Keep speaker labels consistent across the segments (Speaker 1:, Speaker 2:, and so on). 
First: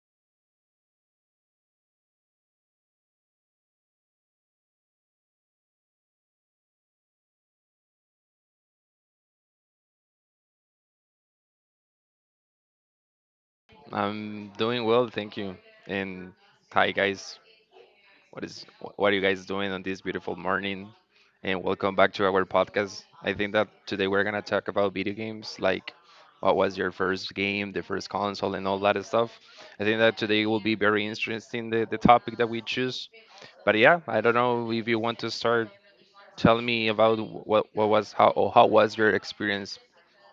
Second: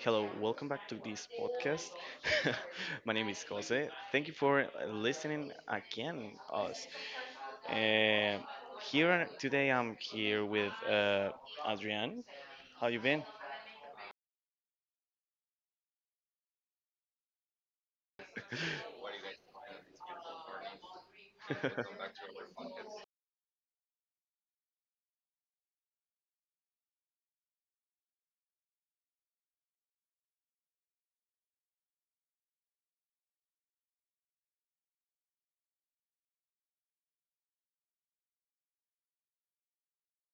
Speaker 1: Hello, welcome back to this podcast. My name is Jose. Thank you for listening again, us. Um Here today, I'm here with Adrian. How you been?
Speaker 2: I'm doing well, thank you. And hi, guys. What are you guys doing on this beautiful morning? And welcome back to our podcast. I think that today we're gonna talk about video games, like what was your first game, the first console, and all that stuff. I think that today will be very interesting the topic that we choose. But yeah, I don't know if you want to start telling me about wh- what was how or how was your experience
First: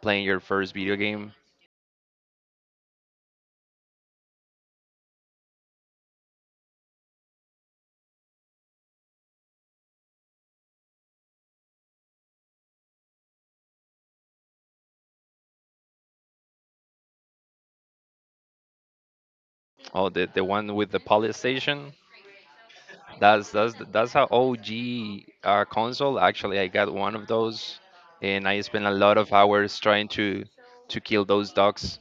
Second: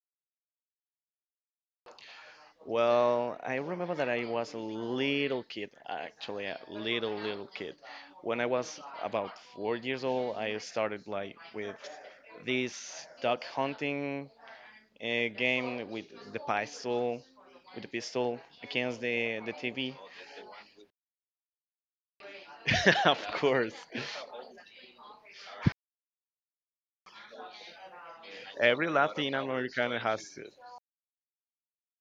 Speaker 2: playing your first video game,
Speaker 1: Well, I remember that I was a little kid, actually, a little kid. When I was about 4 years old, I started like with this duck hunting a game the pistol, with the pistol against the TV.
Speaker 2: or the one with the police station.
Speaker 1: Of
Speaker 2: That's that's
Speaker 1: course,
Speaker 2: that's how OG console. Actually, I got one of those, and I spent
Speaker 1: every
Speaker 2: a lot of
Speaker 1: Latin
Speaker 2: hours
Speaker 1: American
Speaker 2: trying
Speaker 1: has
Speaker 2: to
Speaker 1: it.
Speaker 2: to kill those dogs.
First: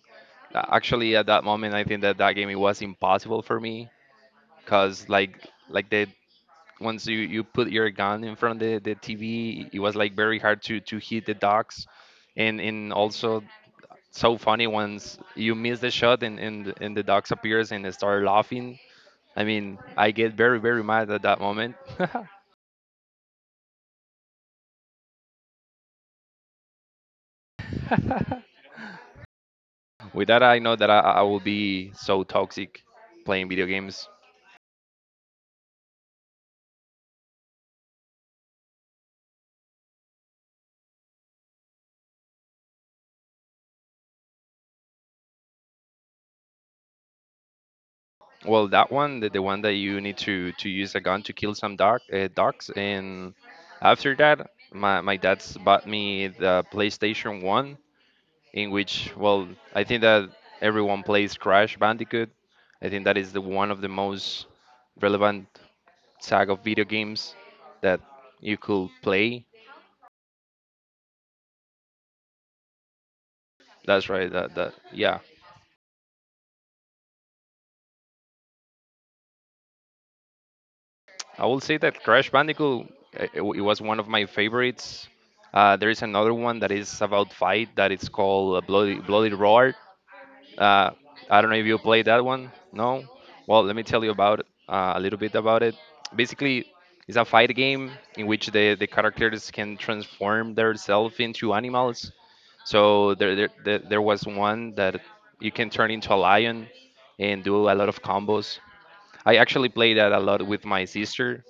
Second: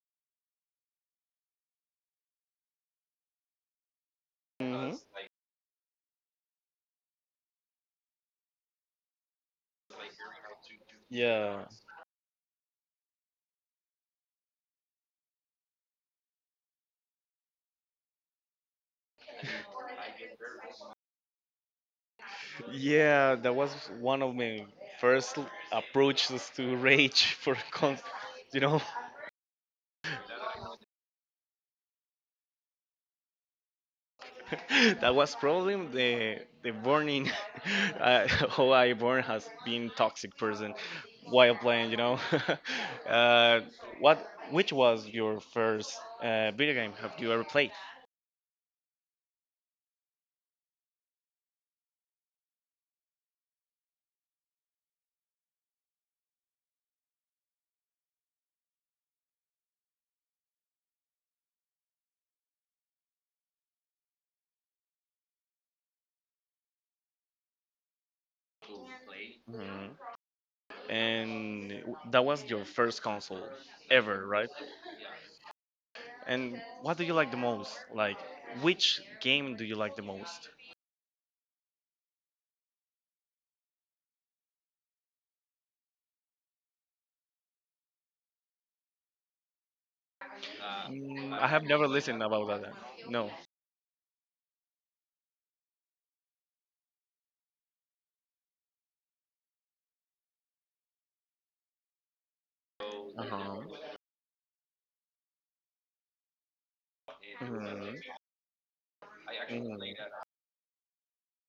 Speaker 2: Actually, at that moment, I think that that game it was impossible for me,
Speaker 1: hmm
Speaker 2: cause like the once you put your gun in front of the TV, it was like very hard to hit the
Speaker 1: Yeah,
Speaker 2: dogs, and also so funny once you miss the shot and the dogs appears and they start laughing. I mean, I get very mad at that moment.
Speaker 1: yeah, that was one of my first approaches to rage for con- you know
Speaker 2: With that, I know that I will be so toxic playing video games.
Speaker 1: that was probably the burning how I born has been toxic person while playing. Uh, what which was your first video game have you ever played?
Speaker 2: Well, that one, the one that you need to use a gun to kill some dog, dogs. And after that, my dad's bought me the PlayStation 1, in which, well, I think that everyone plays Crash Bandicoot. I think that is the one of the most relevant saga of video games that you could play.
Speaker 1: Mhm. And that was your first console
Speaker 2: That's
Speaker 1: ever,
Speaker 2: right.
Speaker 1: right?
Speaker 2: That, yeah.
Speaker 1: And what do you like the most? Like which game do you like the most?
Speaker 2: I will say that Crash Bandicoot it was one of my favorites. There is another one that is about fight that it's called Bloody Bloody Roar. Uh,
Speaker 1: Mm,
Speaker 2: I
Speaker 1: I
Speaker 2: don't know
Speaker 1: have
Speaker 2: if you
Speaker 1: never
Speaker 2: played that
Speaker 1: listened about
Speaker 2: one.
Speaker 1: that.
Speaker 2: No.
Speaker 1: No.
Speaker 2: Well, let me tell you about it, a little bit about it. Basically, it's a fight game in which the characters can transform themselves into animals. So
Speaker 1: Uh
Speaker 2: there, there there
Speaker 1: huh.
Speaker 2: there was one that you can turn into a lion and do a lot of
Speaker 1: hmm
Speaker 2: combos. I actually played
Speaker 1: hmm
Speaker 2: that a lot with my sister.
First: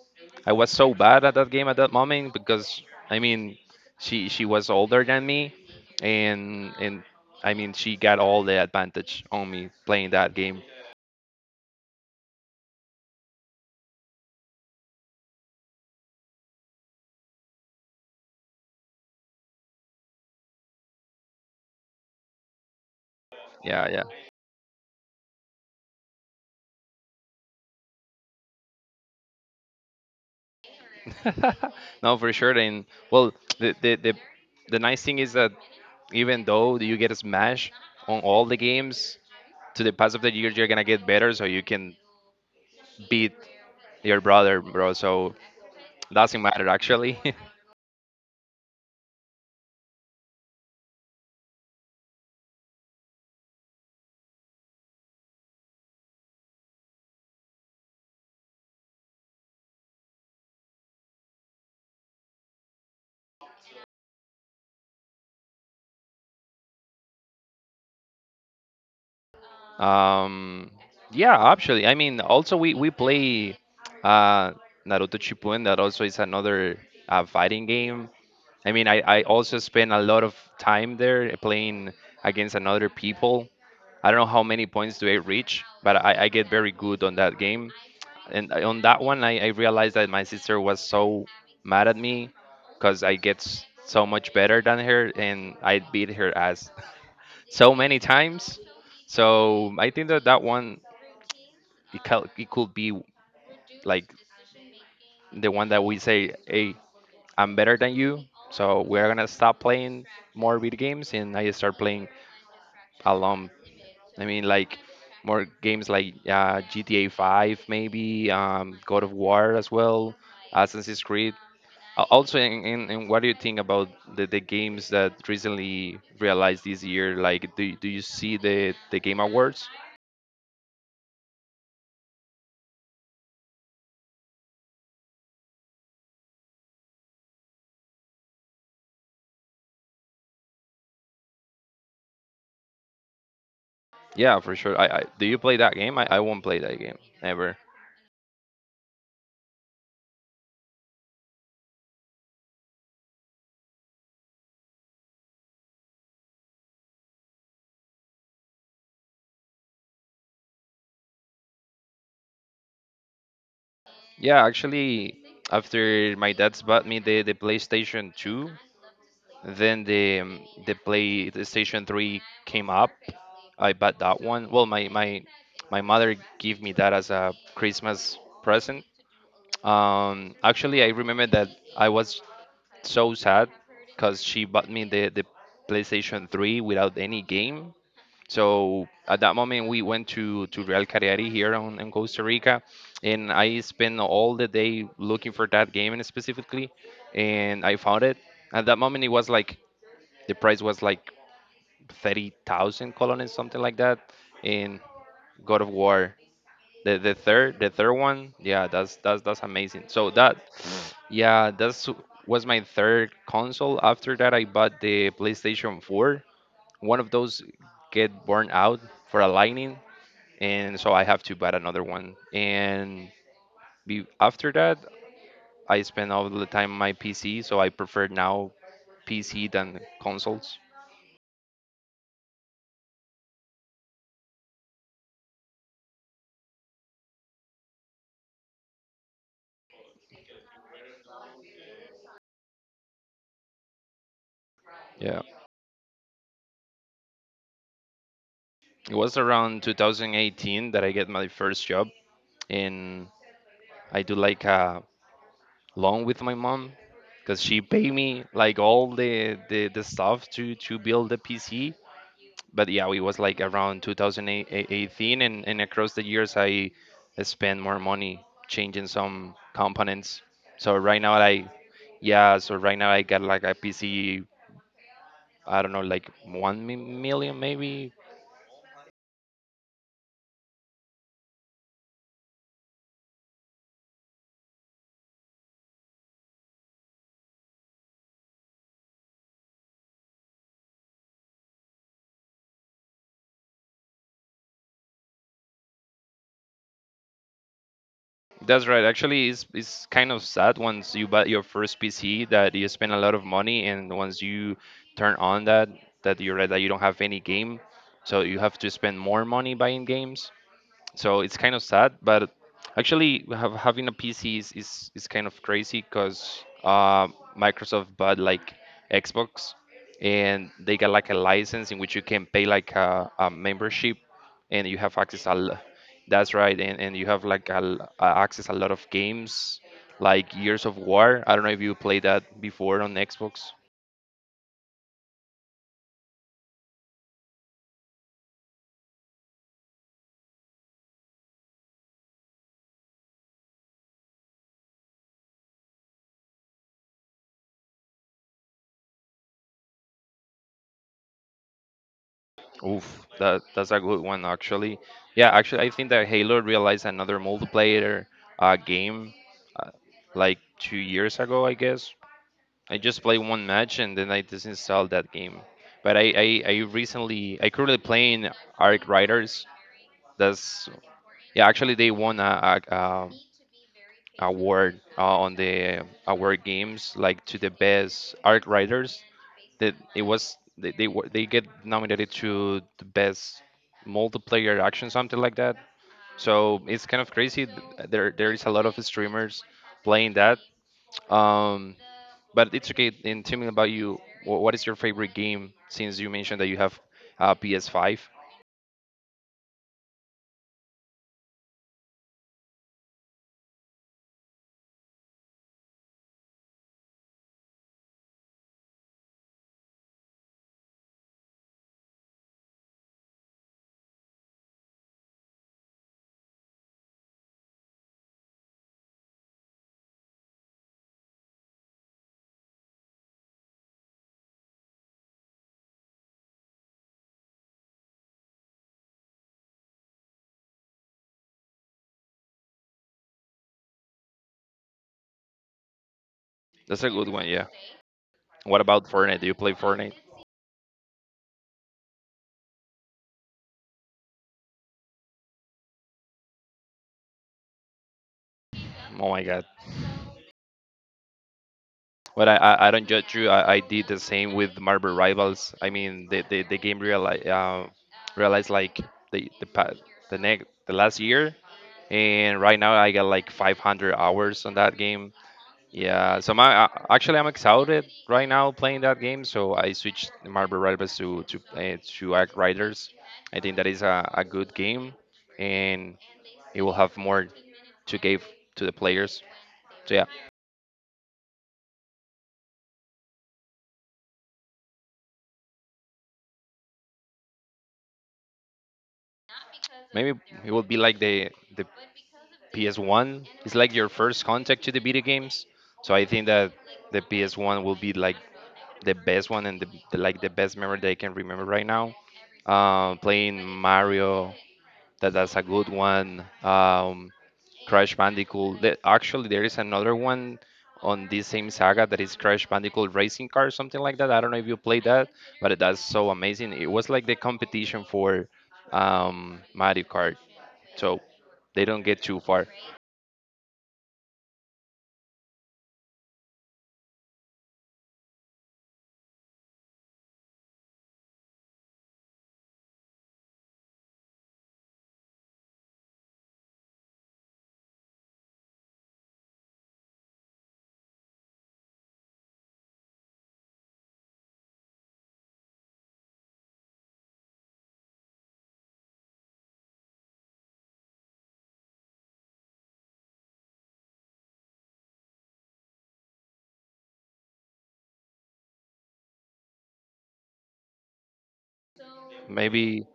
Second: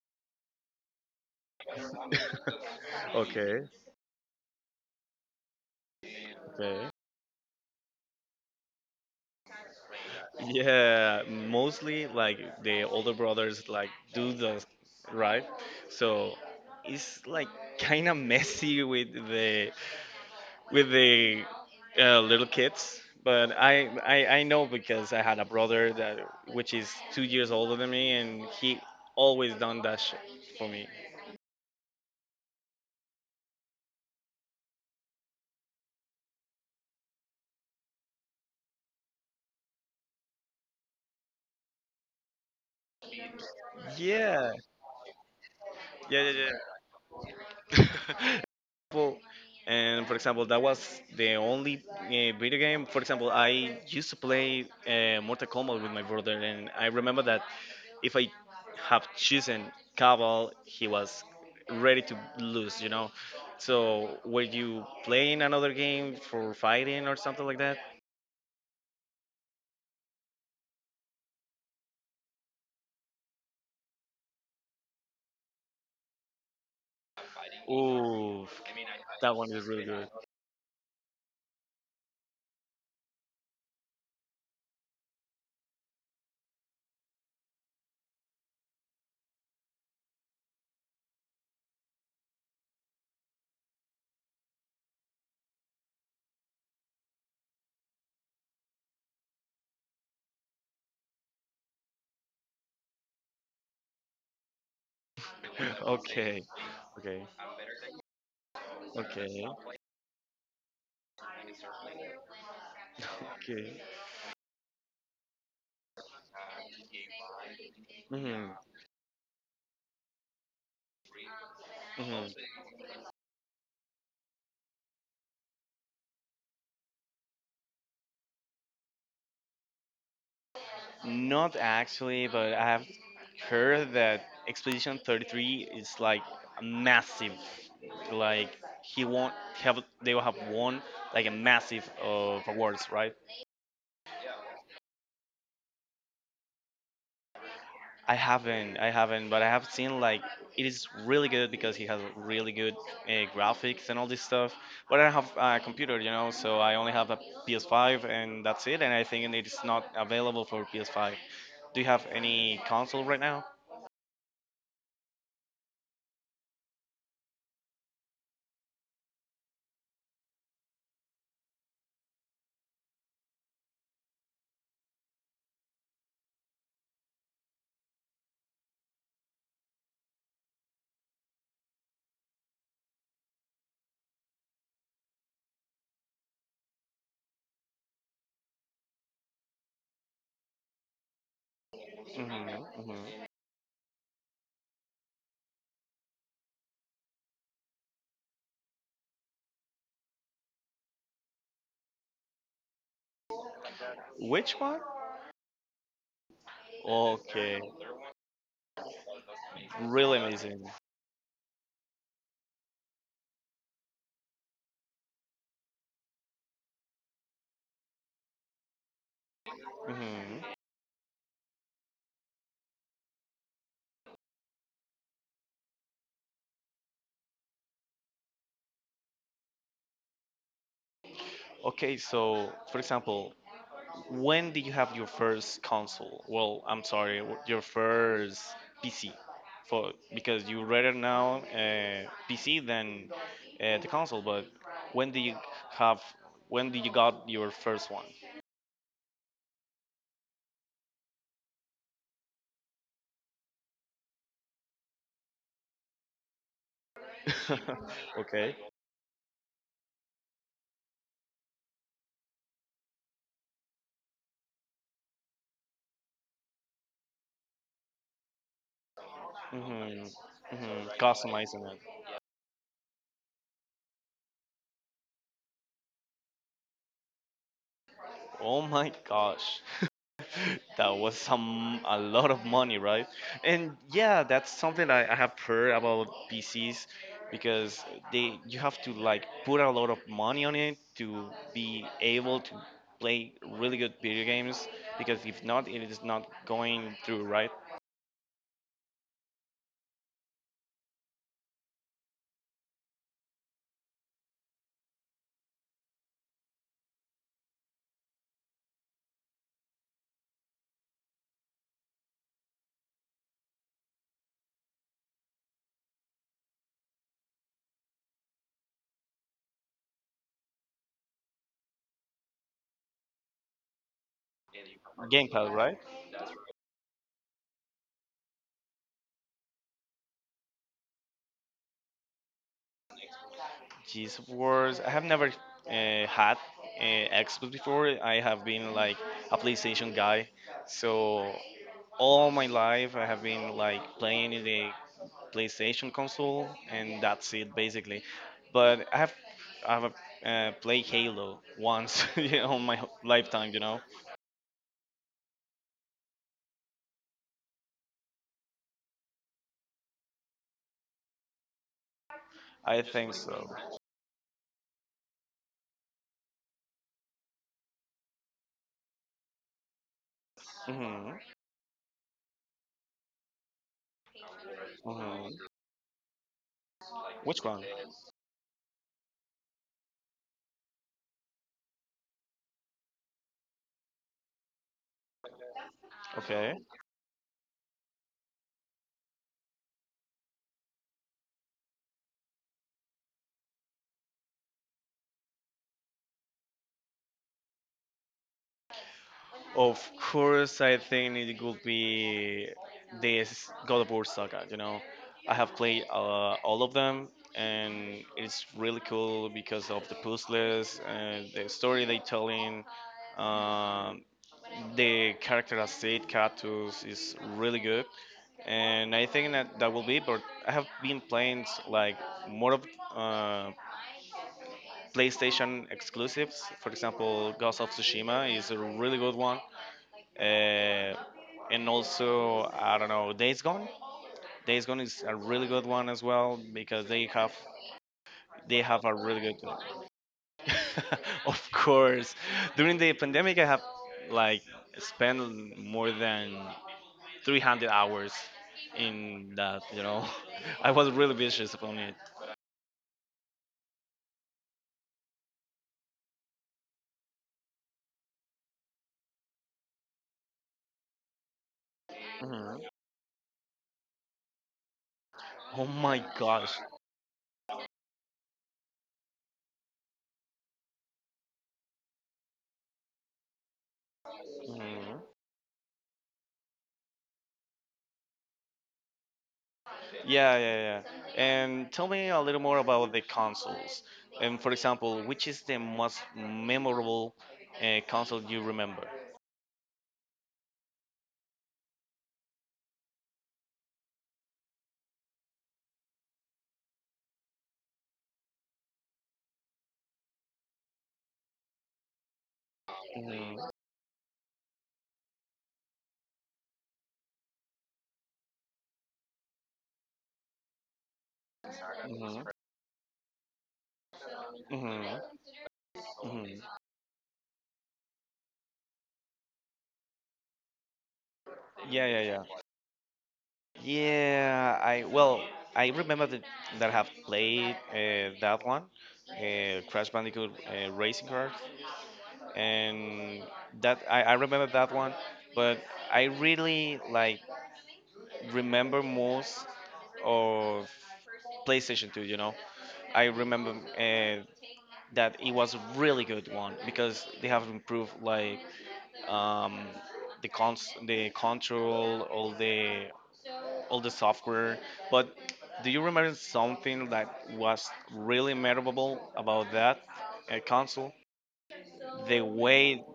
Speaker 2: I was so bad at that game at that moment because I mean,
Speaker 1: Okay.
Speaker 2: she was older than me, and
Speaker 1: Okay.
Speaker 2: and I mean she got all the advantage on me playing that game.
Speaker 1: Yeah, mostly like the older brothers like do the right. So it's like kind of messy with the little kids. But I,
Speaker 2: Yeah,
Speaker 1: I I know because I had a brother that which is 2 years older than me, and he always done that shit for me.
Speaker 2: yeah. No, for sure. And well, the the the the nice thing is that even though you get a smash on all the games, to the pass of the years you're gonna get better, so you can beat your
Speaker 1: Yeah,
Speaker 2: brother, bro. So
Speaker 1: yeah, yeah,
Speaker 2: doesn't
Speaker 1: yeah.
Speaker 2: matter actually.
Speaker 1: Well, and for example, that was the only video game. For example, I used to play Mortal Kombat with my brother, and I remember that if I have chosen Cabal, he was ready to lose, you know. So, were you playing another game for fighting or something like that?
Speaker 2: Um, yeah, actually, I mean, also we play uh, Naruto Shippuden. That also is another fighting game.
Speaker 1: Ooh,
Speaker 2: I mean, I
Speaker 1: that one
Speaker 2: also
Speaker 1: is really
Speaker 2: spend a
Speaker 1: good.
Speaker 2: lot of time there playing against another people. I don't know how many points do I reach, but I get very good on that game. And on that one, I realized that my sister was so mad at me because I get so much better than her, and I beat her ass so many times. So I think that that one it it could be like the one that we say,
Speaker 1: okay,
Speaker 2: hey,
Speaker 1: okay,
Speaker 2: I'm better than you, so we're gonna
Speaker 1: okay.
Speaker 2: stop playing more video games and I start playing alone.
Speaker 1: okay.
Speaker 2: I mean, like more games like GTA 5 maybe,
Speaker 1: hmm
Speaker 2: God of War as well, Assassin's Creed. Also in, in what do you think about the games that recently realized this year? Like do you see the game awards?
Speaker 1: Not actually, but I have heard that Expedition 33 is like massive. Like he won't have they will have won like a massive of awards, right?
Speaker 2: Yeah, for sure. I, do you play that game? I won't play that game ever.
Speaker 1: I haven't, but I have seen like it is really good because he has really good graphics and all this stuff. But I don't have a computer, you know, so I only have a PS5 and that's it. And I think it's not available for PS5. Do you have any console right now?
Speaker 2: Yeah, actually, after my dad's bought me the PlayStation 2, then the PlayStation 3 came up. I bought that one. Well, my mother gave me that as a Christmas present. Actually, I remember that I was so sad because she bought me the PlayStation 3 without any game, so at that moment, we went to Real Cariari here in Costa Rica,
Speaker 1: hmm
Speaker 2: and I spent all the day looking for that game and specifically, and I found it. At that moment, it was like the price was like 30,000 colones, something like that,
Speaker 1: Which
Speaker 2: in
Speaker 1: one?
Speaker 2: God of War. The, the third
Speaker 1: Okay,
Speaker 2: the third one. Yeah, that's amazing. So
Speaker 1: really
Speaker 2: that
Speaker 1: amazing.
Speaker 2: yeah that's was my third console. After that I bought the PlayStation 4. One of those get burned out for aligning,
Speaker 1: hmm
Speaker 2: and so I have to buy another one. And be, after that, I spend all the time on my PC, so I prefer now PC than consoles.
Speaker 1: Okay, so for example, when did you have your first console? Well, I'm sorry, your first PC, for because you rather now PC than the console. But when did
Speaker 2: Yeah,
Speaker 1: you have? When did you got your first one?
Speaker 2: it was around 2018 that I get my first job, and I do like a loan with my mom because she paid me
Speaker 1: Okay.
Speaker 2: like all the stuff to build the PC, but yeah, it was like around 2018, and across the years, I spent more money changing some
Speaker 1: hmm
Speaker 2: components. So right now, I
Speaker 1: Customizing it.
Speaker 2: yeah, so right now I got like a PC. I don't know, like one million maybe.
Speaker 1: Oh my gosh. That was some a lot of money, right? And yeah, that's something I have heard about PCs because they you have to like put a lot of money on it to be able to play really good video games because if not it is not going through right
Speaker 2: That's right. Actually, it's kind of sad once you buy your first PC that you spend a lot of money, and once you turn on that, that you realize that you don't have any game, so you have to spend more money buying games. So it's kind of sad, but actually having a PC is kind of crazy because Microsoft bought like Xbox and they got like a license in which you can pay like a membership and you have access
Speaker 1: gamepad right
Speaker 2: that's right, and you have like access a lot of games like Years of War. I don't know if you played that before on Xbox.
Speaker 1: cheese wars. I have never had uh, Xbox before. I have been like a PlayStation guy, so all my life I have been like playing in the PlayStation console, and that's it basically. But I have played Halo once you know, on my
Speaker 2: Oof, that
Speaker 1: lifetime. You
Speaker 2: that's a
Speaker 1: know,
Speaker 2: good one actually. Yeah, actually, I think that Halo realized another multiplayer game uh, like 2 years ago, I guess. I
Speaker 1: I
Speaker 2: just
Speaker 1: think
Speaker 2: played one
Speaker 1: so.
Speaker 2: match and then I disinstalled that game. But I recently I currently playing Arc Riders. That's
Speaker 1: hmm
Speaker 2: yeah, actually they won a award
Speaker 1: hmm
Speaker 2: on the award games, like to
Speaker 1: Which
Speaker 2: the
Speaker 1: one?
Speaker 2: best art writers. That it was they they get nominated to the best multiplayer action, something like that.
Speaker 1: Okay.
Speaker 2: So it's kind of crazy. There there is a lot of streamers playing that. Um, but it's okay. And tell me about you. What is your favorite game? Since you mentioned that you have PS5,
Speaker 1: Of course, I think it would be this God of War saga. You know, I have played all of them, and it's really cool because of the puzzles and the story they telling. Um, the character as Said Katus is really good, and I think that that will be. But I have been playing like more of uh, PlayStation exclusives. For example, Ghost of Tsushima is a really good one. Uh, and also, I don't know, Days Gone. Days Gone is a really good one as well
Speaker 2: that's
Speaker 1: because
Speaker 2: a good one. Yeah. What
Speaker 1: they have
Speaker 2: about
Speaker 1: a really
Speaker 2: Fortnite? Do you
Speaker 1: good.
Speaker 2: play Fortnite?
Speaker 1: Of course, during the pandemic, I have like spent more than 300 hours
Speaker 2: Oh my
Speaker 1: in
Speaker 2: God.
Speaker 1: that. You know, I was really vicious upon it.
Speaker 2: But I don't judge you. I did the same with Marvel Rivals. I mean, the game realized, realized like the pa- the next the last year, and right
Speaker 1: Mhm.
Speaker 2: now I got like 500 hours on that game.
Speaker 1: Oh my
Speaker 2: Yeah, so
Speaker 1: gosh.
Speaker 2: my actually I'm excited right now playing that game. So I switched Marvel Rivals to to Act Riders. I think that is a good game, and it will have more to give to the players. So yeah,
Speaker 1: Yeah, yeah, yeah. And tell me a little more about the consoles. And for example, which is the most memorable console you remember?
Speaker 2: maybe it will be like the PS1 is like your first contact to the video games. So I think that the PS1 will be like the best one and like the best memory that I can remember right now. Playing
Speaker 1: hmm
Speaker 2: Mario, that that's a good one. Crash Bandicoot. The, actually, there is another one on this same saga that is
Speaker 1: hmm
Speaker 2: Crash Bandicoot Racing Car, something like that. I don't know if you played that,
Speaker 1: hmm
Speaker 2: but that's so amazing.
Speaker 1: hmm
Speaker 2: It was like the competition for Mario Kart. So they don't
Speaker 1: Yeah, yeah,
Speaker 2: get too
Speaker 1: yeah.
Speaker 2: far.
Speaker 1: Yeah, I well, I remember that, that I have played that one, Crash Bandicoot Racing Cars, and that I remember that one, but I really like remember most of PlayStation 2, you know. I remember uh, that it was a really good one because they have improved like um, the control, all the software. But do you remember something that was really memorable about that console? The way
Speaker 2: Maybe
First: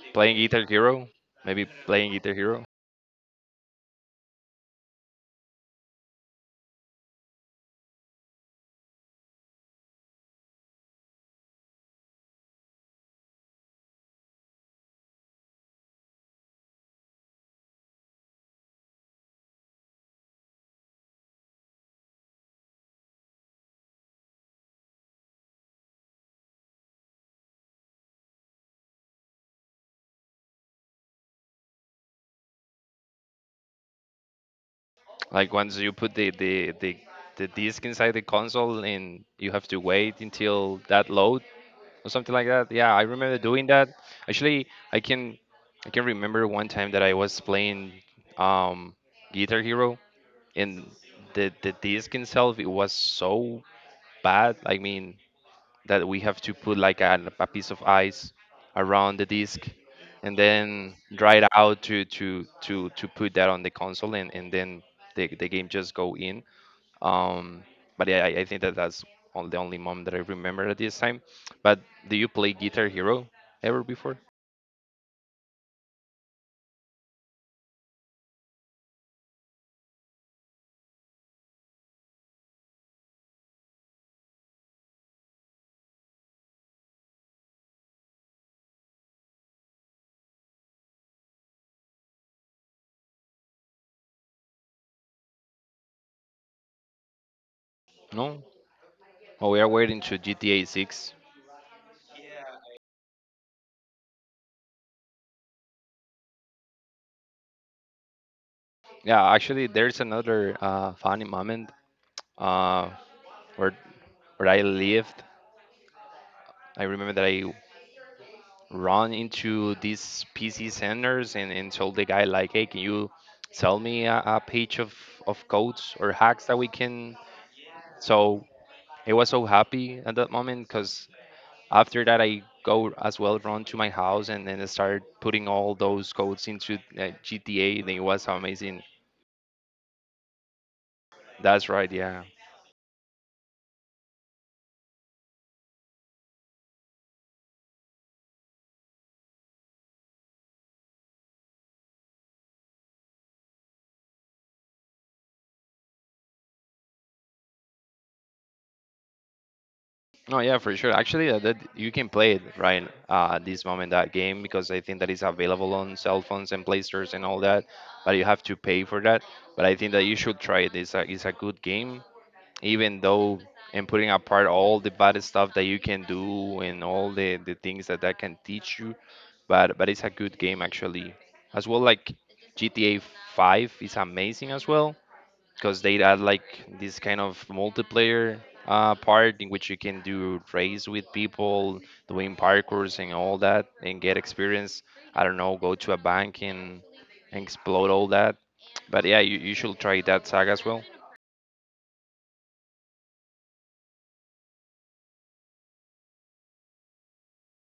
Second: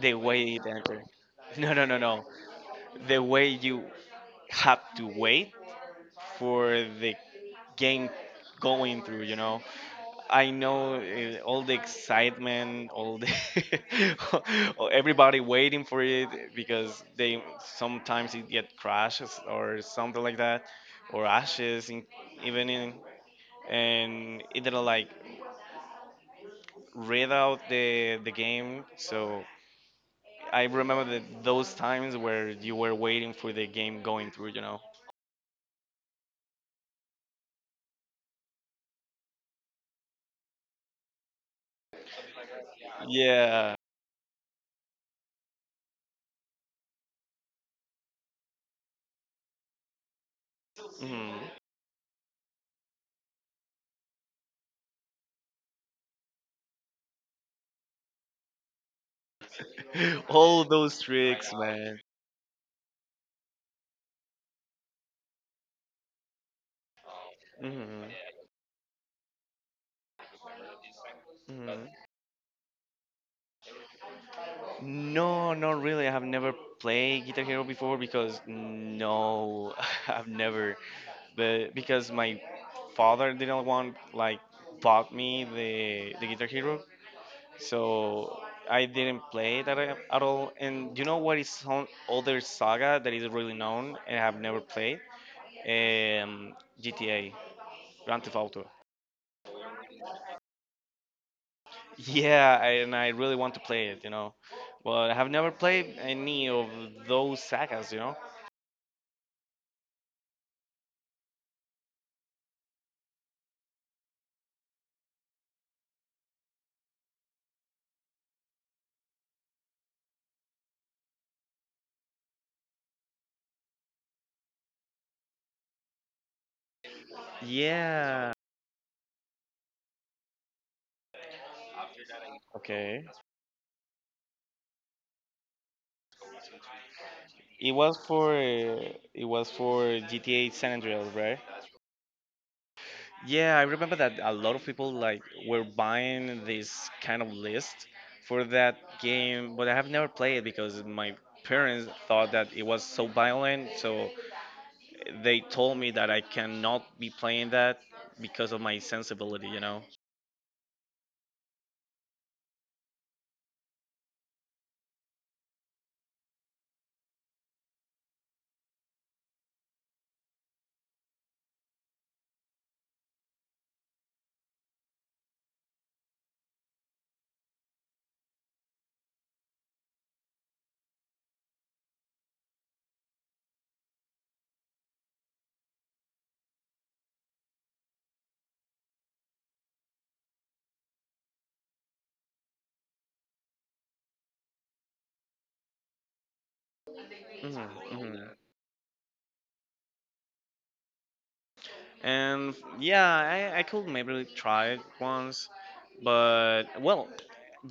Speaker 1: the
Speaker 2: playing
Speaker 1: way
Speaker 2: Guitar
Speaker 1: it entered.
Speaker 2: Hero, maybe
Speaker 1: No, no, no,
Speaker 2: playing
Speaker 1: no.
Speaker 2: Guitar Hero.
Speaker 1: The way you have to wait for the game going through, you know. I know all the excitement, all the everybody waiting for it because they sometimes it get crashes or something like that, or ashes in, even in, and it didn't like read out the game. So I remember that those times where you were waiting for the game going through. You know?
Speaker 2: Like once you put the disc inside the console and you have to wait until that load or something like that. Yeah, I remember doing
Speaker 1: Yeah.
Speaker 2: that. Actually, I can I can remember one time that I was playing um Guitar Hero and the
Speaker 1: Mhm.
Speaker 2: the disc itself it was so bad. I mean, that we have to put like a piece of ice around the disc and
Speaker 1: All
Speaker 2: then
Speaker 1: those
Speaker 2: dry it
Speaker 1: tricks,
Speaker 2: out
Speaker 1: man.
Speaker 2: to put that on the console and then the game just go in um
Speaker 1: hmm
Speaker 2: but yeah, I think that that's on the only mom that I remember at this time. But
Speaker 1: hmm
Speaker 2: do you play Guitar Hero ever before?
Speaker 1: No, not really. I have never played Guitar Hero before because no, I've never. But because my father didn't want like bought me the Guitar Hero, so I didn't play that at all. And you know what is some other saga that is really known and I've never played? Um, GTA, Grand
Speaker 2: No.
Speaker 1: Theft Auto.
Speaker 2: Well, we are waiting to GTA 6.
Speaker 1: Yeah, I- and I really want to play it, you know, but I have never played any of those sagas, you know.
Speaker 2: Yeah, actually there's another funny moment uh where where I lived, I remember that I run into these PC centers and told the guy like, hey, can you sell me a page of codes or hacks that we can?
Speaker 1: Yeah.
Speaker 2: So I was so happy at that moment because after that I go
Speaker 1: Okay.
Speaker 2: as well run to my house, and then I started putting all those codes into
Speaker 1: It
Speaker 2: GTA. And
Speaker 1: was
Speaker 2: it was
Speaker 1: for
Speaker 2: amazing.
Speaker 1: uh, it was for GTA San Andreas, right?
Speaker 2: That's right, yeah.
Speaker 1: Yeah, I remember that a lot of people like were buying this kind of list for that game, but I have never played it because my parents thought that it was so violent, so they told me that I cannot be playing that because of my sensibility, you know.
Speaker 2: Oh yeah, for sure. Actually, that you can play it right at this moment, that game, because I think that is available on cell phones and PlayStores and all that, but you have to pay for that. But I think that you should try it. It's a good game, even though, and putting apart all the bad stuff that you can do and all the things that can teach you, but it's a good game actually. As well, like GTA 5 is amazing as well, because they add like this kind of multiplayer part in which you can do race with people, doing parkours and all that, and get experience. I don't know, go to a bank and explode all
Speaker 1: hmm
Speaker 2: that. But yeah, you should try that saga as well.
Speaker 1: And yeah, I could maybe try it once, but well,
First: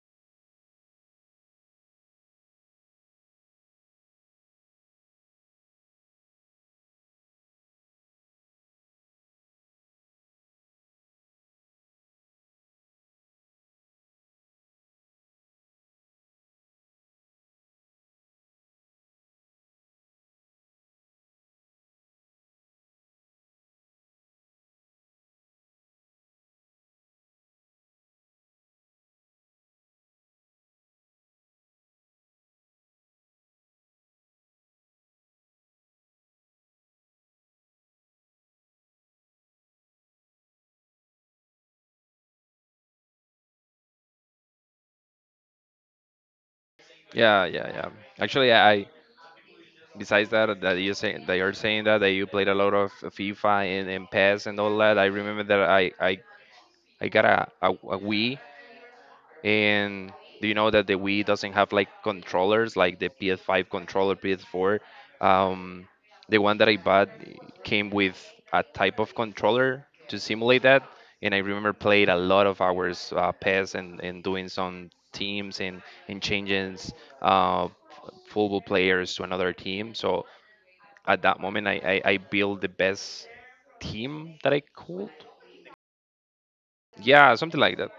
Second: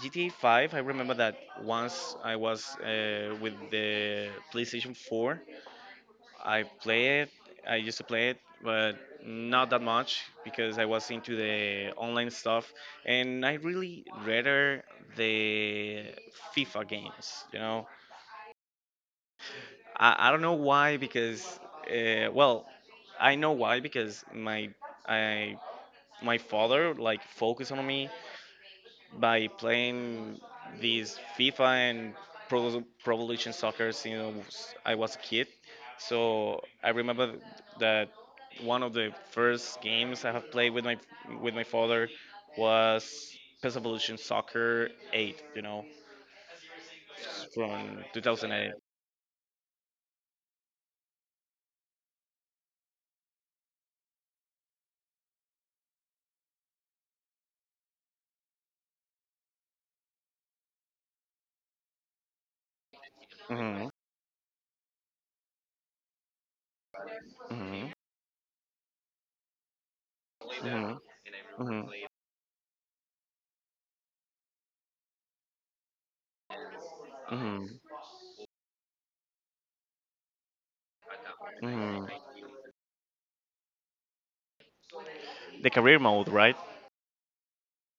Speaker 1: GTA 5, I remember that once I was with the PlayStation 4, I play it, I used to play it, but not that much because I was into the online stuff and I really rather the FIFA games, you know. I don't know why because, well, I know why because I my father like focused on me by playing these FIFA and Pro Evolution Soccer since I was a kid. So I remember that one of the first games I have played with my father was PES Evolution Soccer 8. You know,
Speaker 2: Yeah, yeah, yeah.
Speaker 1: from
Speaker 2: Actually,
Speaker 1: 2008.
Speaker 2: I, besides that you say, that you're saying that you played a lot of FIFA and PES and all that. I remember that I got a Wii. And do you know that the Wii doesn't have like controllers, like the PS5
Speaker 1: Mhm,
Speaker 2: controller, PS4? Um, the one that I bought came
Speaker 1: mhm,
Speaker 2: with a type of controller to simulate that,
Speaker 1: mhm,
Speaker 2: and I remember
Speaker 1: mhm,
Speaker 2: played a lot of hours, PES, and doing some teams and changing uh,
Speaker 1: mhm,
Speaker 2: football players to another team. So at that moment,
Speaker 1: mhm.
Speaker 2: I built the best team that I could.
Speaker 1: The career mode, right?
Speaker 2: Yeah, something like that.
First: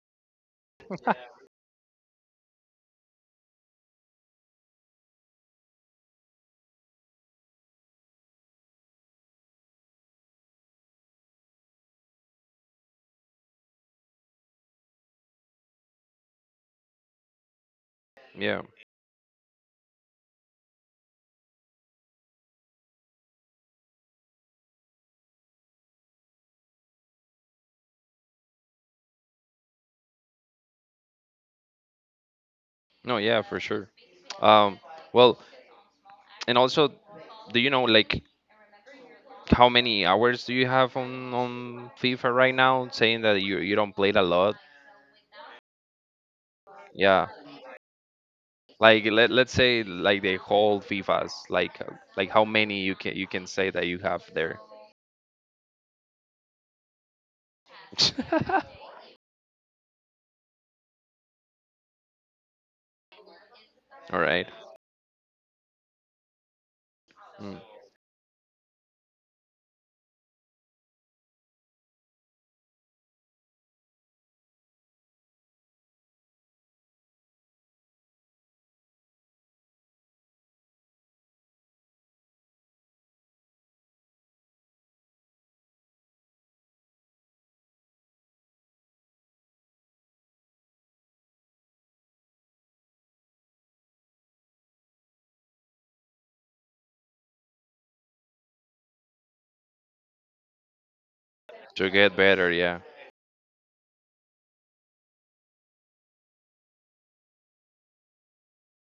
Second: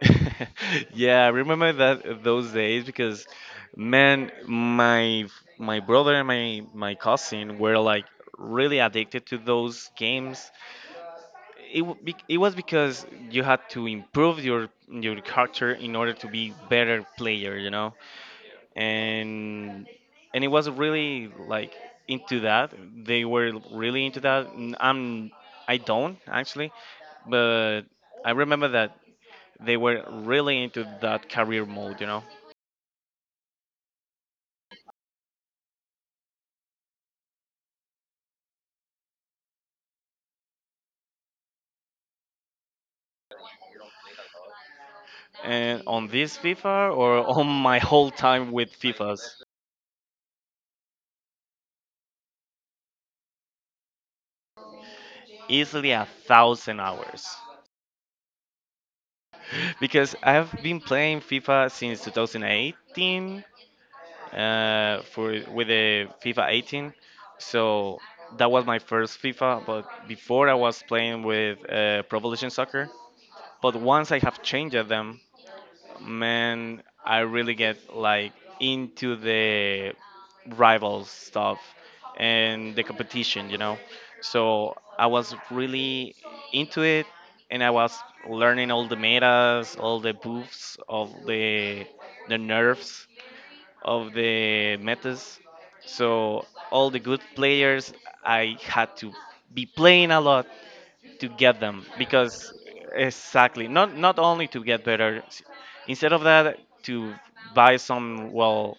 Speaker 1: Yeah, I remember that those days because, man, my brother and my cousin were like really addicted to those games. It was because you had to improve your character in order to be better player, you know,
Speaker 2: Yeah.
Speaker 1: and and it was really like into that. They were really into that. I'm I don't actually, but I remember that they were really into that career mode, you know.
Speaker 2: No, yeah, for sure. Um, well, and also, do you know like how many hours do you have on FIFA right now? Saying that you don't play it a lot.
Speaker 1: And on this FIFA or
Speaker 2: Yeah.
Speaker 1: on my whole time with
Speaker 2: Like,
Speaker 1: FIFAs,
Speaker 2: let's say like the whole FIFAs. Like, like how many you can say that you have there.
Speaker 1: easily a thousand hours. Because I've been playing FIFA since 2018
Speaker 2: All right.
Speaker 1: for with the FIFA 18,
Speaker 2: Mm.
Speaker 1: so that was my first FIFA. But before I was playing with Pro Evolution Soccer. But once I have changed them, man, I really get like into the rival stuff and the competition, you know. So I was really into it and I was learning all the metas, all the buffs, all the nerfs of the metas. So all the good players I had to be playing a lot to get them
Speaker 2: To get
Speaker 1: because
Speaker 2: better, yeah.
Speaker 1: exactly not only to get better instead of that to buy some well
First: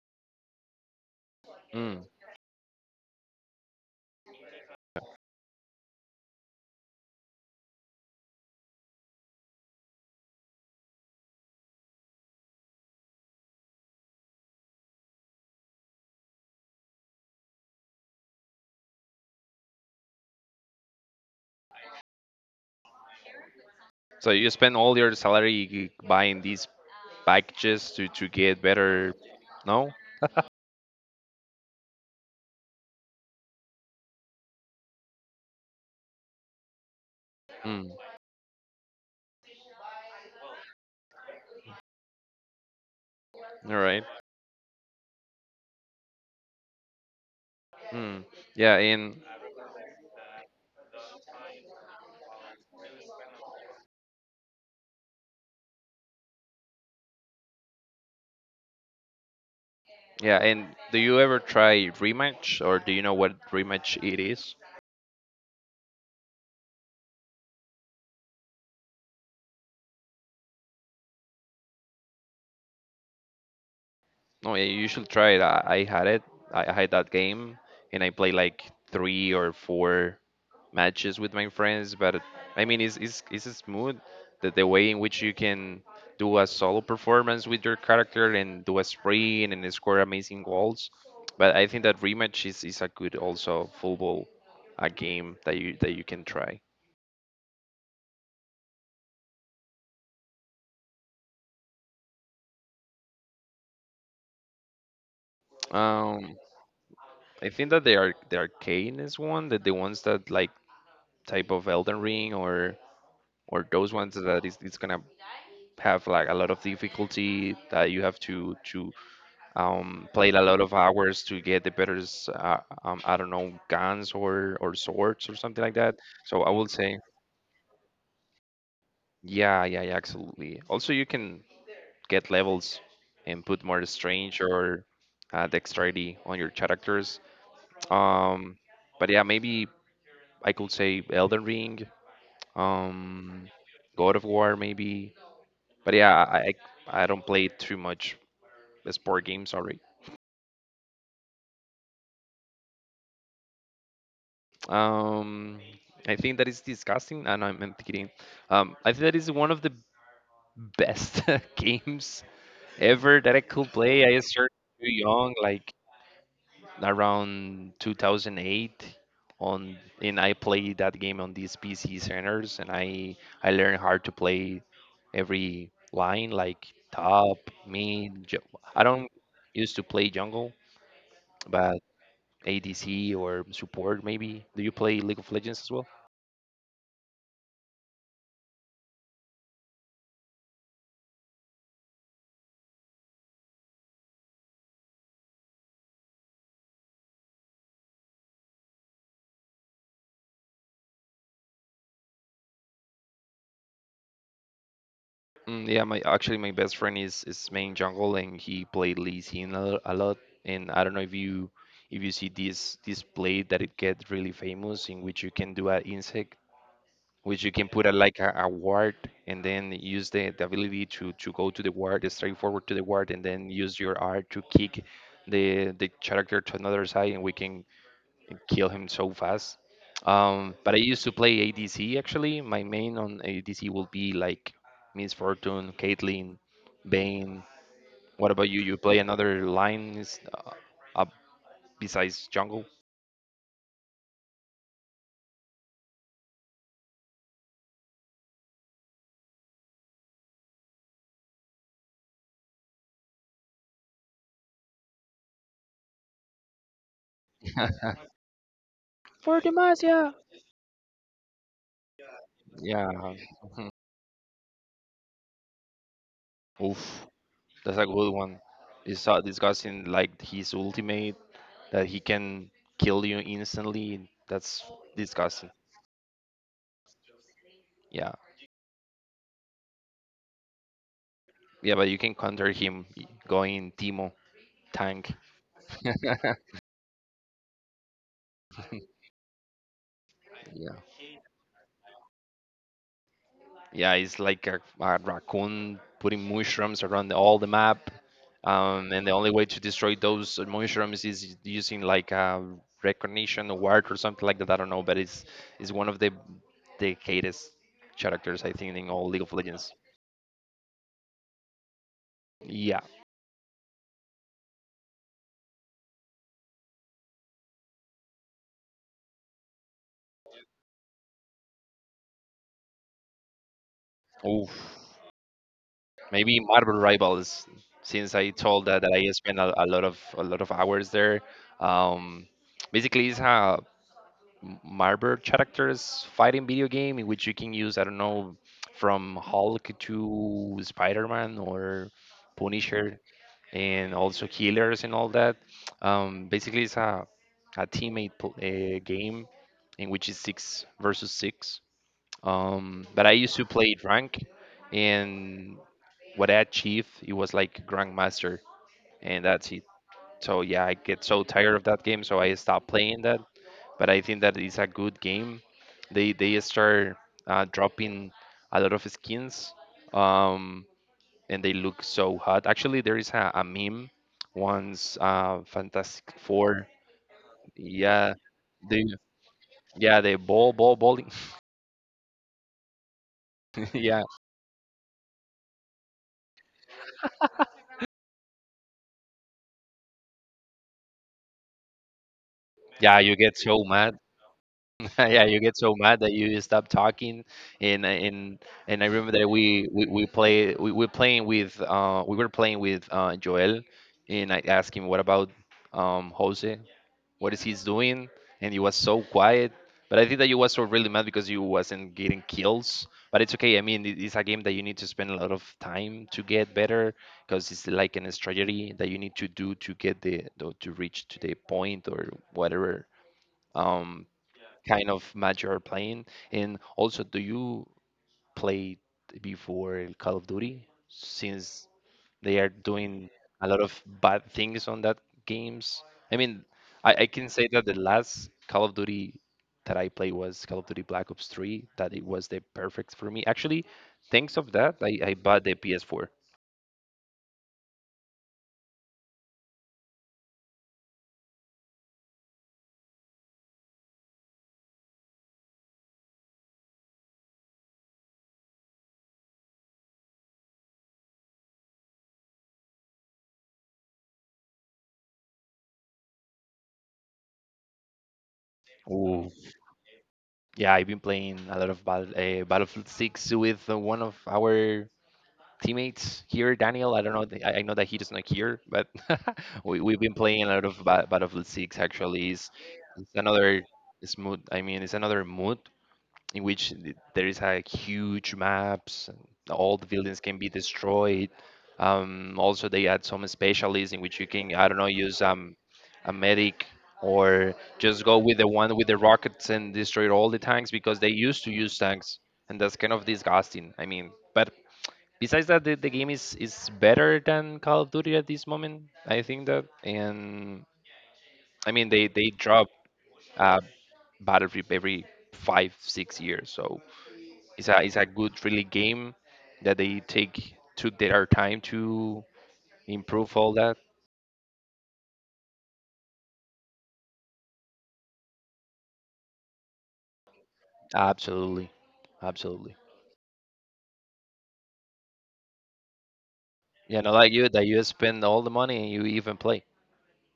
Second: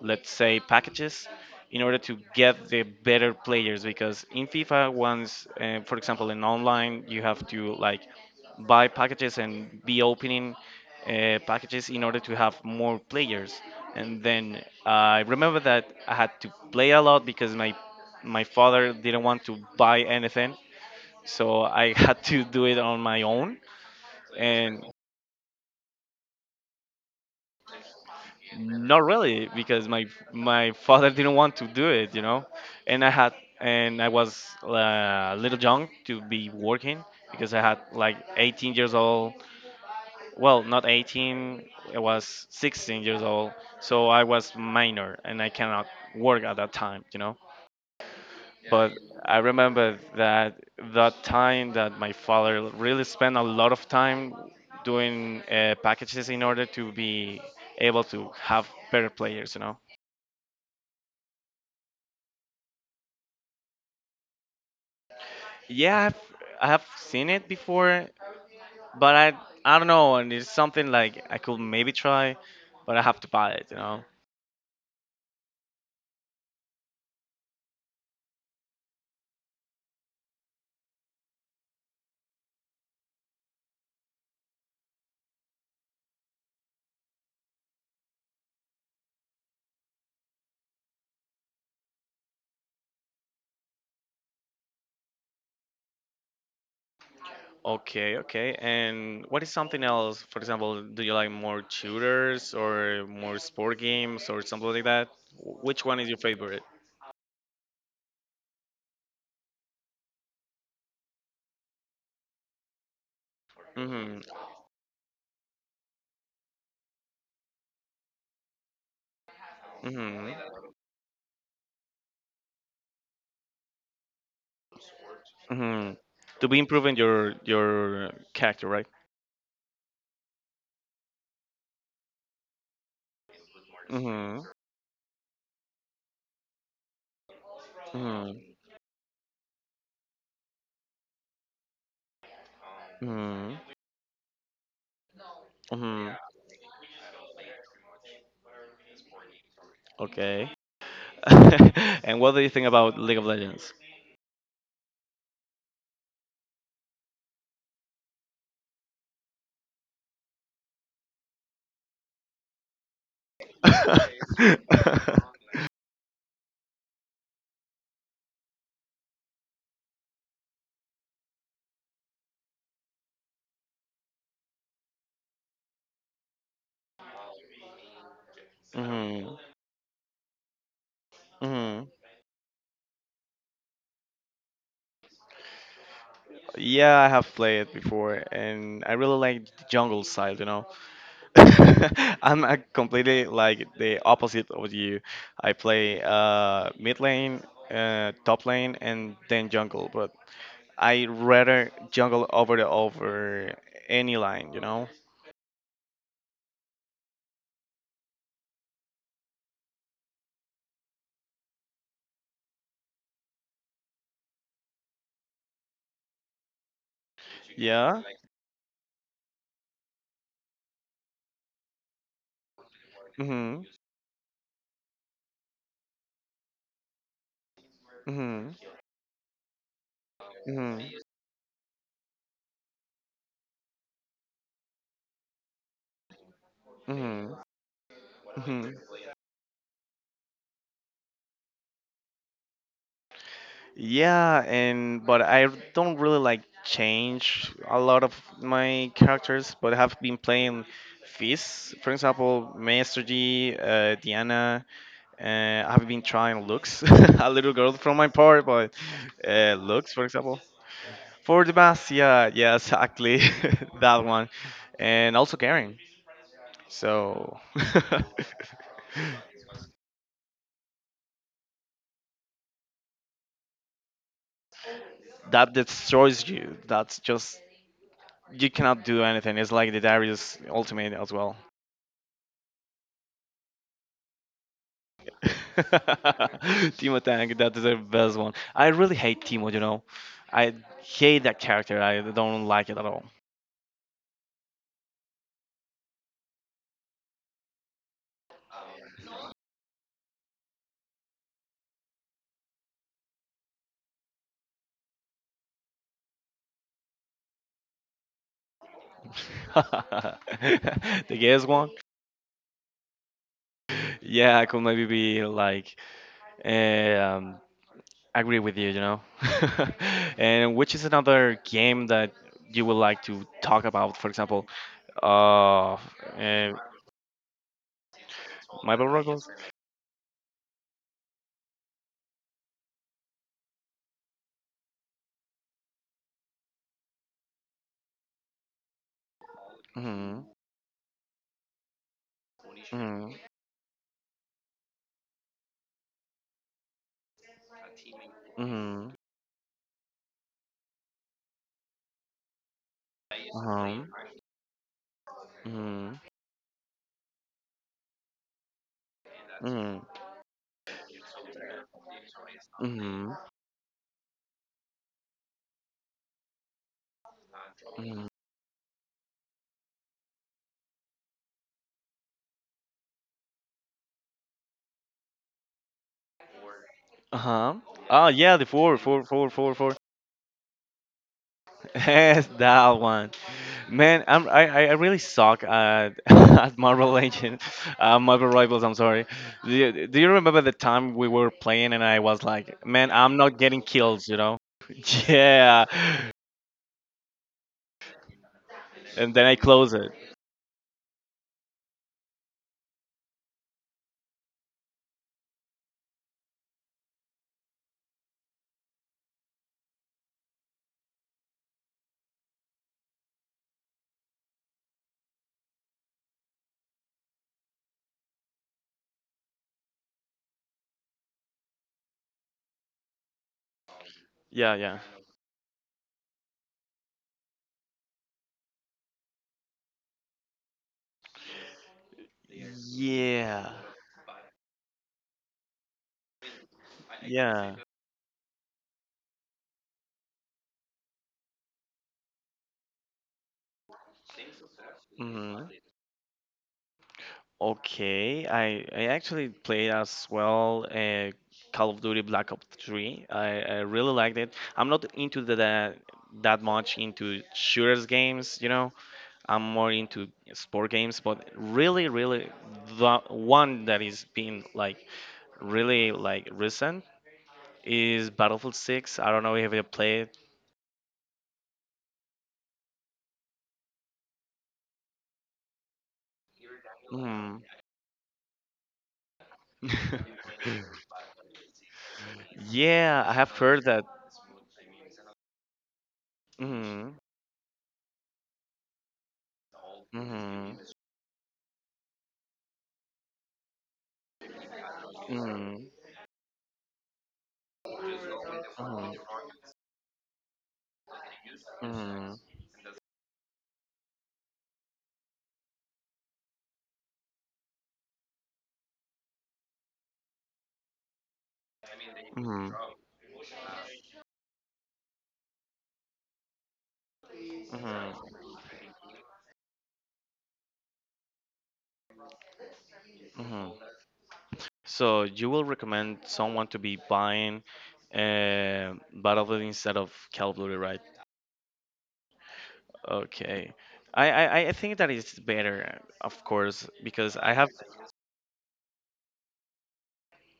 Speaker 1: let's say packages in order
Speaker 2: Mm.
Speaker 1: to get the better players because in FIFA once for example in online you have to like buy packages and be opening packages in order to have more players and then I remember that I had to play a lot because my father didn't want to buy anything so I had to do it on my own,
Speaker 2: So you spend
Speaker 1: and
Speaker 2: all your salary buying these packages to get
Speaker 1: not
Speaker 2: better.
Speaker 1: really because
Speaker 2: No.
Speaker 1: my father didn't want to do it, you know, and I had and I was a little young to be working because I had
Speaker 2: Mm.
Speaker 1: like 18 years old. Well, not 18, I was 16 years old,
Speaker 2: All right.
Speaker 1: so I was minor and I cannot work at that time, you know.
Speaker 2: Mm. Yeah.
Speaker 1: But
Speaker 2: And
Speaker 1: I remember that that time that my father really spent a lot of time doing packages in order to be able to have better players, you know.
Speaker 2: Yeah, and do you ever try rematch, or do you know what rematch it is?
Speaker 1: Yeah, I have seen it before, but I don't know, and it's something like I could maybe try, but I have to buy it, you know.
Speaker 2: No, yeah, you should try it. I had it. I had that game, and I played like three or four matches with my friends. But I mean, it's smooth, that the way in which you can do a solo performance with your character and do a sprint and score amazing goals. But I think that is a good also football, a game that you can try.
Speaker 1: Okay, okay. And what is something else? For example, do you like more shooters or more sport games or something like that? Which one is your
Speaker 2: Um,
Speaker 1: favorite?
Speaker 2: I think that they are the arcane, is one that the ones that like type of Elden Ring, or those ones
Speaker 1: Mhm.
Speaker 2: that is it's gonna have like a lot of difficulty, that you have to,
Speaker 1: Hmm.
Speaker 2: play a lot of hours to get the better s- I don't know, guns or swords or something like
Speaker 1: Hmm.
Speaker 2: that. So
Speaker 1: To
Speaker 2: I
Speaker 1: be
Speaker 2: will
Speaker 1: improving
Speaker 2: say,
Speaker 1: your character, right?
Speaker 2: yeah, yeah, yeah, absolutely. Also you can get levels and put more
Speaker 1: Hmm.
Speaker 2: strange or dexterity on your characters.
Speaker 1: Hmm.
Speaker 2: Um, but yeah, maybe I could say Elden Ring, um,
Speaker 1: Hmm.
Speaker 2: God of War maybe. But
Speaker 1: Hmm.
Speaker 2: yeah, I don't play too much sport games. Sorry.
Speaker 1: Okay. And what do you think about League of Legends?
Speaker 2: Um, I think that is disgusting. And I'm kidding. I think that is one of the best games ever that I could play. I started too young, like around 2008 on, and I played that game on these PC centers, and I learned how to play every line, like top, mid, I don't
Speaker 1: Hmm.
Speaker 2: used to play jungle, but
Speaker 1: Hmm.
Speaker 2: ADC or support maybe. Do you play League of Legends as well?
Speaker 1: Yeah, I have played it before, and I really like the jungle side. I'm completely like the opposite of you. I play mid lane, top lane, and then jungle. But I rather jungle over the over any line, you know?
Speaker 2: Mm, yeah, my actually my best friend is main jungle, and he played Lee Sin a lot. And I don't know if you see this play that it gets really famous, in which you can do an insect, which you can put a,
Speaker 1: Yeah.
Speaker 2: like a ward, and then use the ability to go to the ward, straight forward to the ward, and then
Speaker 1: Mhm.
Speaker 2: use your R to kick the character to another side, and we can
Speaker 1: Mhm.
Speaker 2: kill him so fast. But
Speaker 1: Mhm.
Speaker 2: I used to play adc. Actually, my main on adc will be like Miss Fortune, Caitlyn,
Speaker 1: Mhm.
Speaker 2: Bane. What about
Speaker 1: Mhm.
Speaker 2: you play another line, up, besides jungle?
Speaker 1: Yeah, and but I don't really like change a lot of my characters, but I have been playing Fizz, for example, Master G, Diana. I've been trying Lux, a little girl from my part, but Lux, for example. For the bass, yeah, yeah,
Speaker 2: Yeah.
Speaker 1: exactly, that one, and also Garen.
Speaker 2: Oof.
Speaker 1: So
Speaker 2: That's a good one. It's discussing, like his ultimate that he can kill you instantly. That's disgusting.
Speaker 1: that destroys you. That's just
Speaker 2: Yeah,
Speaker 1: you cannot do anything. It's like the Darius Ultimate as well.
Speaker 2: yeah, but you can counter him going Timo tank. Yeah,
Speaker 1: Timo Tank, that is the best one. I really hate Timo, you know. I hate that character. I don't like it at all.
Speaker 2: yeah, it's like a raccoon putting mushrooms around all the map, and the only way to destroy those mushrooms is using like a recognition ward or something like that. I don't know, but it's one of the greatest characters, I think, in all League of Legends.
Speaker 1: The guest one.
Speaker 2: Yeah.
Speaker 1: Yeah, I could maybe be like eh, um, agree with you, you know. And which is another game that you would like to talk about, for example,
Speaker 2: Oof.
Speaker 1: uh,
Speaker 2: Maybe
Speaker 1: uh
Speaker 2: Marvel Rivals, since I told that,
Speaker 1: Marble
Speaker 2: I
Speaker 1: Ruggles?
Speaker 2: spent a lot of hours there. Um, Basically, it's a Marvel characters fighting video game, in which you can use, I don't know, from Hulk
Speaker 1: Mm-hmm.
Speaker 2: to Spider-Man or Punisher,
Speaker 1: Mm-hmm.
Speaker 2: and also healers and all that. Basically, it's a teammate
Speaker 1: Mm-hmm.
Speaker 2: game in which it's six versus six. But I used to
Speaker 1: Uh-huh.
Speaker 2: play rank, and
Speaker 1: Mm-hmm.
Speaker 2: what I achieved, it was like grandmaster, and that's it. So yeah, I get so tired of that game, so I stopped playing
Speaker 1: Mm-hmm.
Speaker 2: that. But I think that it's a good game. They start
Speaker 1: Mm-hmm.
Speaker 2: dropping a lot of skins, um, and they look so hot. Actually, there is a meme, once, Fantastic Four.
Speaker 1: Uh-huh. Ah,
Speaker 2: Yeah,
Speaker 1: yeah, the four,
Speaker 2: the,
Speaker 1: four, four, four, four.
Speaker 2: yeah, the ball bowling.
Speaker 1: Yes, that one. Man,
Speaker 2: Yeah.
Speaker 1: I'm, I really suck at at Marvel Legends, Marvel Rivals. I'm sorry. Do you remember the time we were playing and I was like, man,
Speaker 2: Yeah,
Speaker 1: I'm
Speaker 2: you
Speaker 1: not
Speaker 2: get
Speaker 1: getting
Speaker 2: so mad.
Speaker 1: kills, you know?
Speaker 2: Yeah, you get
Speaker 1: Yeah.
Speaker 2: so mad that you stop talking. And I- and and I remember
Speaker 1: And then
Speaker 2: that
Speaker 1: I close it.
Speaker 2: we play we were playing with we were playing with Joel, and I asked him what about, Jose, what is he's doing? And he was so quiet. But I think that you was so really mad because you wasn't getting kills. But it's okay. I mean, it's a game that you need to spend a lot of time to get better, because it's like an strategy that you need to do, to get the to reach to the point or whatever. Um,
Speaker 1: Yeah, yeah.
Speaker 2: Kind of match you're playing? And also, do you play before Call of Duty, since they are doing
Speaker 1: Yeah.
Speaker 2: a lot of bad things on that games? I mean, I can say
Speaker 1: Yeah.
Speaker 2: that the last Call of Duty that I played was Call of Duty Black Ops 3, that it was the perfect for me. Actually, thanks of that, I bought
Speaker 1: Mm-hmm.
Speaker 2: the PS4.
Speaker 1: Okay, I actually played as well Call of Duty Black Ops 3. I really liked it. I'm not into the, that that much into shooters games, you know. I'm more into sport games, but really, really, the one that is being like really like recent is Battlefield 6. I don't
Speaker 2: Ooh.
Speaker 1: know if you played.
Speaker 2: Yeah, I've been playing a lot of Battlefield 6 with one of our teammates here, Daniel. I don't know.
Speaker 1: Mm.
Speaker 2: I know that he is not here, but we've been playing a lot of Battlefield Six. Actually, is
Speaker 1: Yeah, I
Speaker 2: it's
Speaker 1: have heard
Speaker 2: another
Speaker 1: that.
Speaker 2: it's mood. I mean, it's another mood in which
Speaker 1: Mm,
Speaker 2: there is a huge maps. And all the buildings can be
Speaker 1: mm,
Speaker 2: destroyed. Also, they add some specialists in which you can, I don't know, use
Speaker 1: Hmm.
Speaker 2: a medic, or just go with the one with
Speaker 1: mm,
Speaker 2: the rockets and destroy all the tanks, because they used to use
Speaker 1: Hmm.
Speaker 2: tanks, and that's kind of disgusting. I mean, but besides that, the game is better than Call of Duty at this moment, I think. That, and I mean, they
Speaker 1: Mhm,
Speaker 2: drop, uh, Battlefield every 5-6 years, so it's a
Speaker 1: mhm,
Speaker 2: good really game, that they take took their time to improve
Speaker 1: mhm.
Speaker 2: all that.
Speaker 1: So you will recommend someone to be buying uh, Battlefield instead of Call of Duty, right?
Speaker 2: Absolutely, absolutely.
Speaker 1: Okay. I think that is better, of course,
Speaker 2: Yeah, not
Speaker 1: because I
Speaker 2: like
Speaker 1: have.
Speaker 2: you, that you spend all the money and you even play.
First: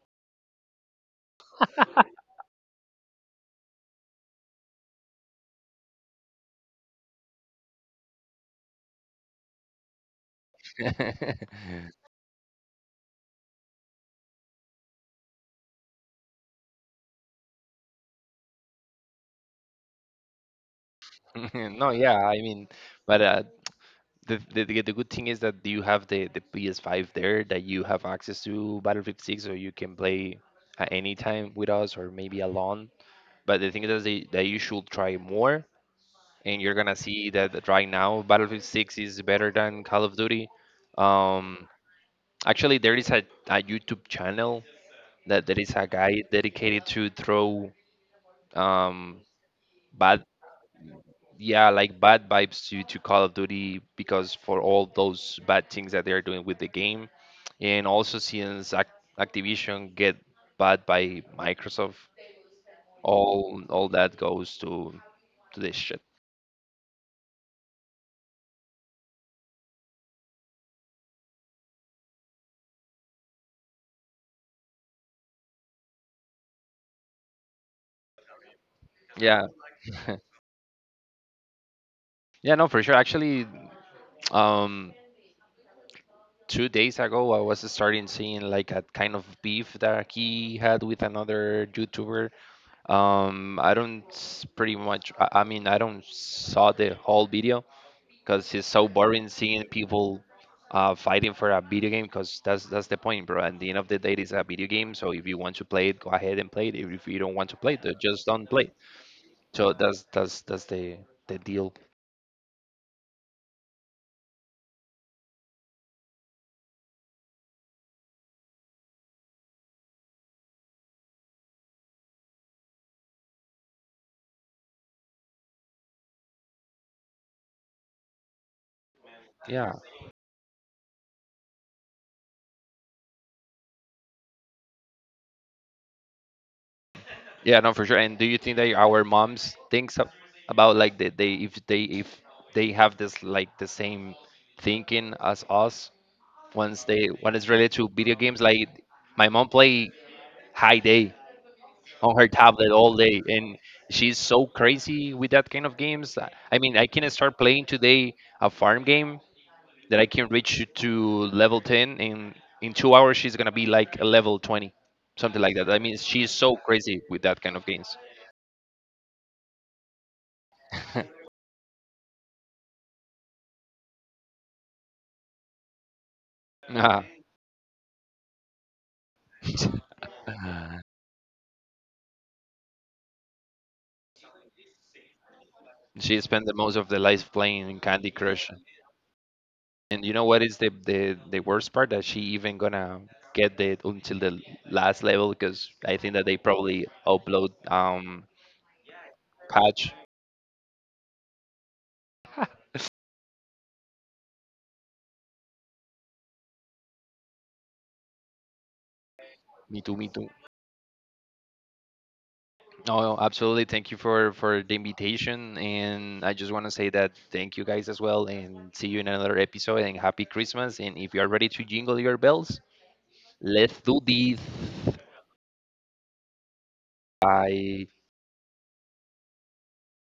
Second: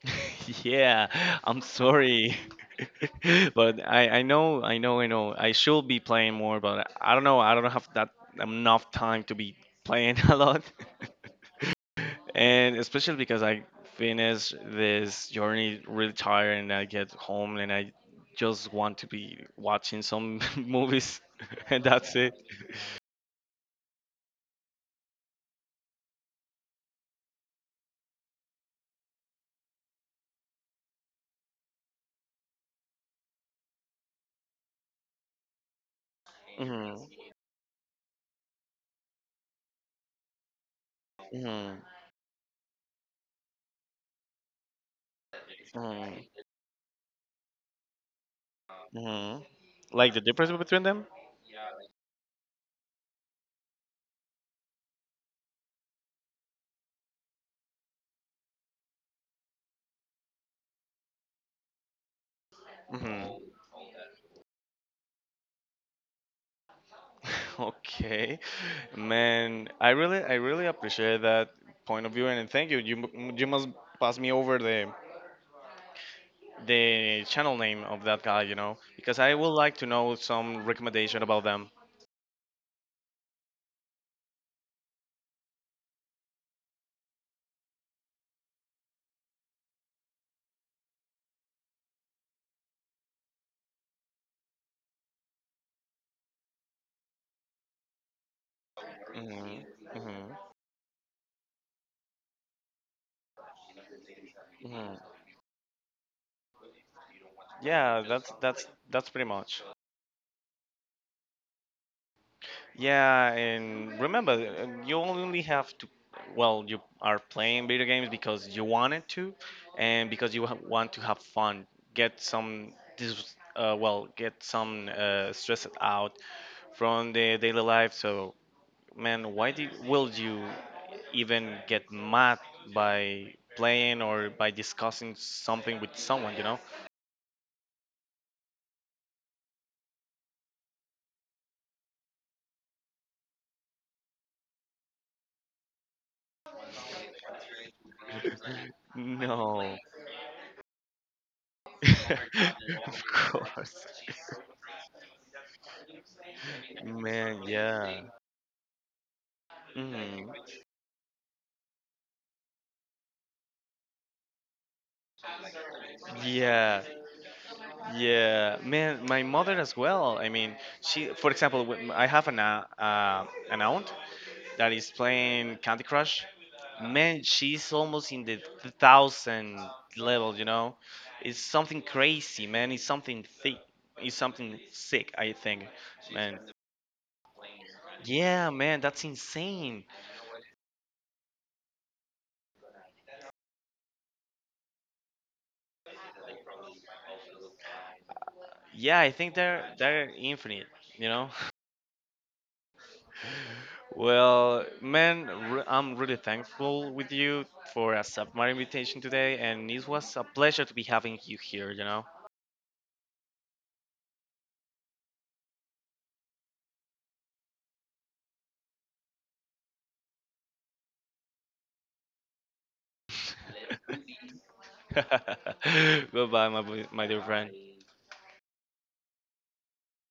Speaker 1: Yeah, I'm sorry. But I know. I should be playing more, but I don't know. I don't have that enough time to be playing a lot. And especially because I finished this journey really tired, and I get home and I just want to be watching some movies, and
Speaker 2: No, yeah,
Speaker 1: that's
Speaker 2: I
Speaker 1: it.
Speaker 2: mean, but the good thing is that you have the PS5 there, that you have access to Battlefield 6, so you can play at any time with us, or maybe alone. But the thing is that, you should try more, and you're gonna
Speaker 1: Hmm.
Speaker 2: see that right now, Battlefield 6 is better than Call of Duty. Um,
Speaker 1: Hmm.
Speaker 2: Actually, there is a YouTube channel, that there is a
Speaker 1: Hmm.
Speaker 2: guy dedicated to throw, um
Speaker 1: Hmm. Like the
Speaker 2: bad
Speaker 1: difference between them?
Speaker 2: yeah, like bad vibes to Call of Duty, because for all those bad things that they are doing with the game, and also, since Activision get bought by Microsoft,
Speaker 1: Hmm.
Speaker 2: all that goes to this shit.
Speaker 1: Okay, man, I really appreciate that point of view, and thank you. You, you must pass me over the channel name of that guy, you know, because I
Speaker 2: Yeah,
Speaker 1: would like to know some recommendation about them.
Speaker 2: yeah, no, for sure. Actually, um, 2 days ago, I was starting seeing like a kind of beef that he had with another YouTuber. I don't pretty much. I mean, I don't saw the whole video, because it's so boring seeing
Speaker 1: Mhm.
Speaker 2: people
Speaker 1: Mhm.
Speaker 2: fighting for a video game. Because that's the point, bro. At the end of the day, it's a video game.
Speaker 1: Mhm.
Speaker 2: So if you want to play it, go ahead and play it. If you don't want to play it, then
Speaker 1: Yeah,
Speaker 2: just
Speaker 1: that's
Speaker 2: don't play
Speaker 1: that's
Speaker 2: it.
Speaker 1: that's pretty much.
Speaker 2: So that's the deal.
Speaker 1: Yeah, and remember, you only have to. Well, you are playing video games because you wanted to, and because you want to have fun. Get some get some stress out from the daily life. So, man, why do
Speaker 2: Yeah,
Speaker 1: will you even get mad by playing or by discussing something with someone? You know?
Speaker 2: yeah, no, for sure. And do you think that our moms thinks about, like, that they if they if they have this, like, the same thinking as us, once they when it's related to video games? Like, my mom
Speaker 1: No.
Speaker 2: play High Day on her tablet all
Speaker 1: Of
Speaker 2: day, and
Speaker 1: course.
Speaker 2: she's so crazy with that kind of games. I mean, I can start
Speaker 1: Man,
Speaker 2: playing
Speaker 1: yeah.
Speaker 2: today a farm game that I can
Speaker 1: Mm,
Speaker 2: reach to level 10, and in 2 hours she's gonna be like a level 20, something like that. I mean, she's so
Speaker 1: yeah,
Speaker 2: crazy with that kind of games.
Speaker 1: yeah. Man, my mother as well. I mean, she, for example, when I have an aunt that is playing Candy Crush.
Speaker 2: Nah.
Speaker 1: Man, she's almost in the thousand level, you know? It's something crazy, man. It's something thick. It's something sick, I think,
Speaker 2: She
Speaker 1: man.
Speaker 2: spent the most of the life playing Candy Crush.
Speaker 1: Yeah, man, that's insane.
Speaker 2: And you know what is the worst part, that she even gonna get the until the last level, because I think that they probably upload,
Speaker 1: Yeah, I think they're
Speaker 2: patch.
Speaker 1: they're infinite, you know? Well, man, I'm really thankful with you for accepting my invitation today, and
Speaker 2: Me
Speaker 1: it
Speaker 2: too, me
Speaker 1: was a
Speaker 2: too.
Speaker 1: pleasure to be having you here. You know.
Speaker 2: No, absolutely. Thank you for the invitation, and I just want to say that, thank you guys as well, and see you in another episode. And happy Christmas! And if you are ready to jingle your bells, let's do this.
Speaker 1: Goodbye, my my dear friend.
Speaker 2: Bye.